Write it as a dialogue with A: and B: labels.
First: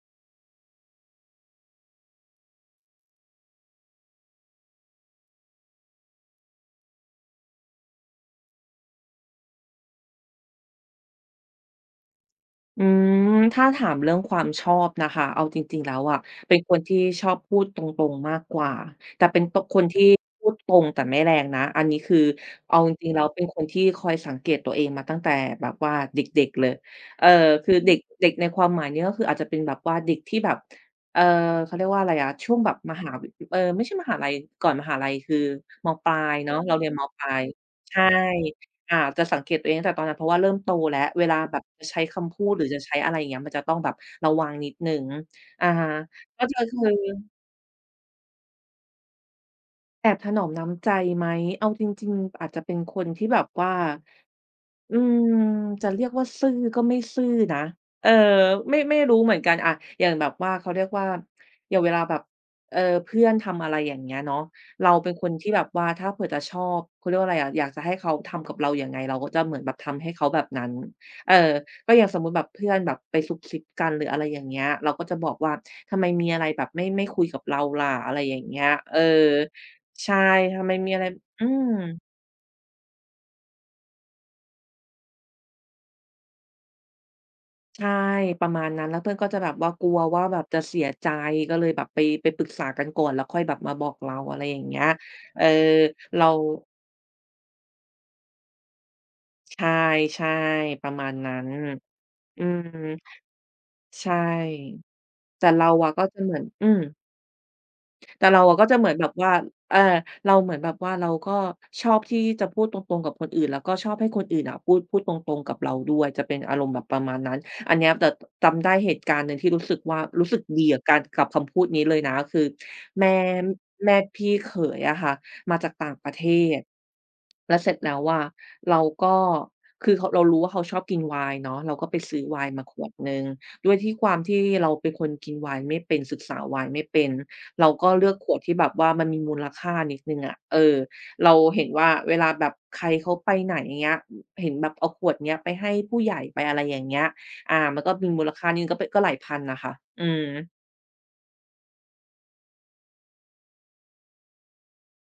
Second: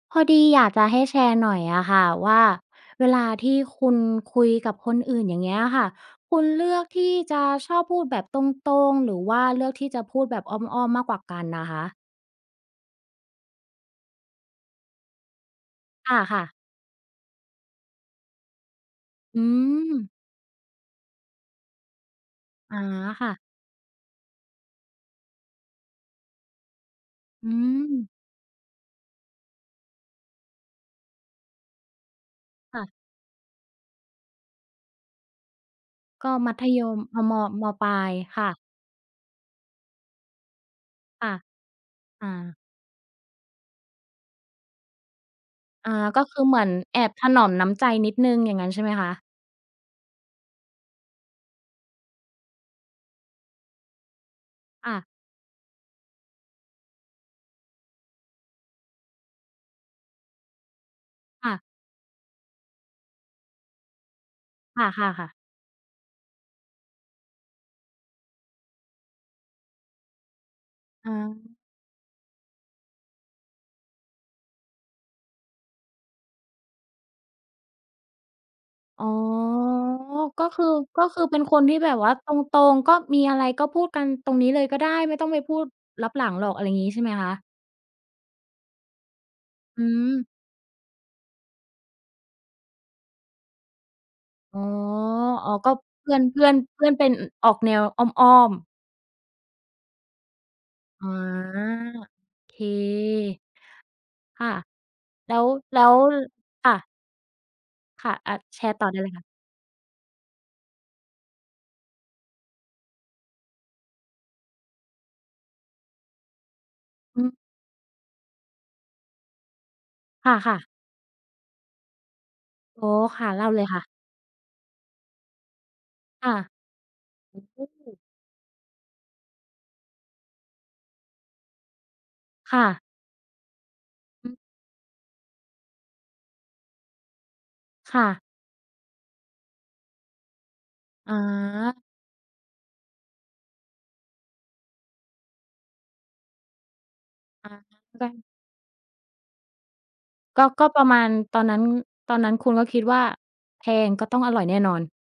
A: พอดีอยากจะให้แชร์หน่อยอะค่ะว่าเวลาที่คุณคุยกับคนอื่น อย่างเงี้ยอะค่ะ คุณเลือกที่จะชอบพูดแบบตรง ๆ หรือว่าเลือกที่จะพูดแบบอ้อม ๆ มากกว่ากันอะคะ?
B: อืม ถ้าถามเรื่องความชอบนะคะ เอาจริง ๆ แล้ว
A: ค
B: อะ
A: ่ะ
B: เป
A: ๆ
B: ็นคนที่ชอบพูดตรง ๆ มากกว่า แต่เป
A: อ
B: ็
A: ื
B: นตรง คนที่
A: ม
B: พูดตรงแต่ไม่แรงนะ อันนี้คือเ
A: อ
B: อา
A: า
B: จริง ๆ แล้
A: ค
B: ว
A: ่ะ
B: เป็นคนที่คอยสังเกตตัวเองมาตั้งแต่แบบว่าเด็ก ๆ เลย เอ่อ
A: อื
B: คือเด็ก
A: ม
B: เด็กในความหมายนี้ก็คืออาจจะเป็นแบบว่าเด็กที่แบบ เอ่อ เขาเรียกว่าอะไรอะ ช่วงแบบ
A: ค่ะ
B: มหาวิ เออ ไม่ใช่มหาลัย ก่อนมหาลัยคือ ม.ปลา
A: ก็
B: ยเ
A: ม
B: นา
A: ั
B: ะ
A: ธ
B: เรา
A: ย
B: เรียน
A: ม
B: ม.
A: อ
B: ป
A: า
B: ลา
A: มอ
B: ย
A: ม.ป
B: ใ
A: ล
B: ช่
A: าย ค่ะ
B: อ่า จะสังเกตตัวเองตั้งแต่ตอนนั้น เพราะว่าเริ่มโตแล้ว เ
A: ค
B: ว
A: ่
B: ล
A: ะ
B: าแบบจะใช้ค
A: อ
B: ำพูด
A: า
B: หรือจะใช้อะไรอย่างเงี้ย มันจะต้องแบบระวังนิดหนึ่ง อะฮ
A: อ
B: ะ
A: า ก็ค
B: ก
A: ื
B: ็
A: อเ
B: จ
A: ห
B: ะ
A: มือน
B: คือ
A: แอบถนอมน้ำใจนิดหนึ่ง อย่างงั้นใช่ไหมคะ?
B: แอบถนอมน้ำใจไหม เอาจริง ๆ อาจจะเป็นคนที่แบบว่า
A: อ
B: อื
A: า
B: ม จะเรียกว่าซื่อก็ไม่ซื่อนะ เออ ไม่ ไม่รู้เหมือนกัน อา อย่างแบบว่า เขาเรียกว่า
A: ค่ะ
B: อย่างเวลาแบบ เออ เพื่อนทำอะไรอย่างเงี้ยเนาะ
A: ค
B: เราเป
A: ่
B: ็นค
A: ะ
B: น
A: ๆ ๆ
B: ที่แบบว่าถ้าเผื่อจะชอบ เขาเรียกว่าอะไรอะ อยากจะให้เขาทำกับเรายังไง เราก็จะเหมือนแบบทำให้เขาแบบนั้น
A: อ๋
B: เออ
A: อ
B: ก็อย่างสมมุติแบบเพื่อนแบบไปซุบซิบกัน หรืออะไรอย่างเงี้ย เราก็จะบอกว่า "ทำไมมีอะไรแบบไม่ ไม่คุยกับเราล่ะ" อะไรอย่างเงี้ย เออ
A: อ๋อ
B: ใช่
A: ก็
B: "ท
A: ค
B: ำ
A: ือ
B: ไมมีอะ
A: ก
B: ไ
A: ็
B: ร"
A: คือเป็
B: อ
A: น
B: ื
A: คนที่แบบ
B: ม
A: ว่าตรง ๆ ก็มีอะไรก็พูดกันตรงนี้เลยก็ได้ไม่ต้องไปพูดลับหลังหรอก อะไรอย่างงี้ใช่ไหมคะ?
B: ใช่ ประมาณนั้น แล้วเพื่อนก็จะแบบว่า
A: อื
B: กลัวว่
A: ม
B: าแบบจะเสียใจ ก็เลยแบบไป ไปปรึกษากันก่อน แล้วค่อยแบบมาบอกเรา อะไรอย
A: อ๋
B: ่
A: อ
B: างเงี้ย เออ
A: อ๋อ ก็เพื่
B: เ
A: อ
B: ร
A: น
B: า
A: เพื่อน เพื่อนเป็น ออกแนวอ้อม ๆ
B: ใช่ ๆ ประม
A: อ
B: า
A: า
B: ณนั้น
A: โอ
B: อื
A: เค
B: ม ใช่
A: ค่ะ แล้
B: แต
A: ว
B: ่เรา
A: แล้
B: อะ
A: ว
B: ก็จะเหมือน อ
A: ค
B: ื
A: ่
B: อ
A: ะ ค่ะ
B: แต่
A: อา
B: เรา
A: แช
B: ก็
A: ร
B: จะ
A: ์
B: เ
A: ต
B: ห
A: ่
B: ม
A: อ
B: ือ
A: ไ
B: น
A: ด้
B: แบ
A: เล
B: บ
A: ยค่ะ
B: ว่า อา เราเหมือนแบบว่า เราก็ชอบที่จะพูดตรง ๆ กับคนอื่น แล้วก็ชอบให้คนอื่นอะพูด พูดตรง ๆ กับเราด้วย จะเป็นอารมณ์แบบประมาณ
A: อื
B: น
A: อ
B: ั้น อันเนี้ย แต่จำได้เหตุการณ์หนึ่งที่รู้สึกว่า รู้
A: ค
B: สึก
A: ่ะ
B: ดี
A: ๆ
B: กับการ กับคำพูดนี้เลยนะคือ
A: อ๋อ
B: แม่
A: ค่ะ เล่าเลยค่ะ
B: แม่พี่เขยอะค่ะมาจากต่างประเ
A: ค
B: ท
A: ่ะ
B: ศ แล
A: โ
B: ้
A: อ
B: วเสร็จแล้
A: ้
B: วอะ เราก็ คือเขา เรารู้ว่าเขาชอบกินไวน์เนาะ เราก็ไปซื้อไวน์
A: ค
B: ม
A: ่
B: าข
A: ะ
B: วดหนึ่ง ด้วยความ
A: อ
B: ท
A: ือ
B: ี่เราเป็นคนกินไวน์ไม่เป็น ศึกษาไวน์ไม่เป็น เราก็
A: ค
B: เ
A: ่
B: ลือก
A: ะ
B: ขวดที่แบบว่ามันมีมูลค่านิดหนึ่งอะ เออ
A: อ
B: เราเห็นว
A: า
B: ่าเวลาแบบใครเขาไปไหน อย่างเงี้ย เห็นแบบเอาขวดเนี้ยไปให้ผู้ใหญ่ ไปอะไรอย่างเงี้ย
A: อา
B: อ่า มันก็
A: ก
B: ม
A: ั
B: ีม
A: น
B: ูลค่านิดหนึ่ง ก็ ป ก็หลายพันน่ะค่ะ อืม
A: ก็ ก็ประมาณตอนนั้น ตอนนั้นคุณก็คิดว่าแพงก็ต้องอร่อยแน่นอน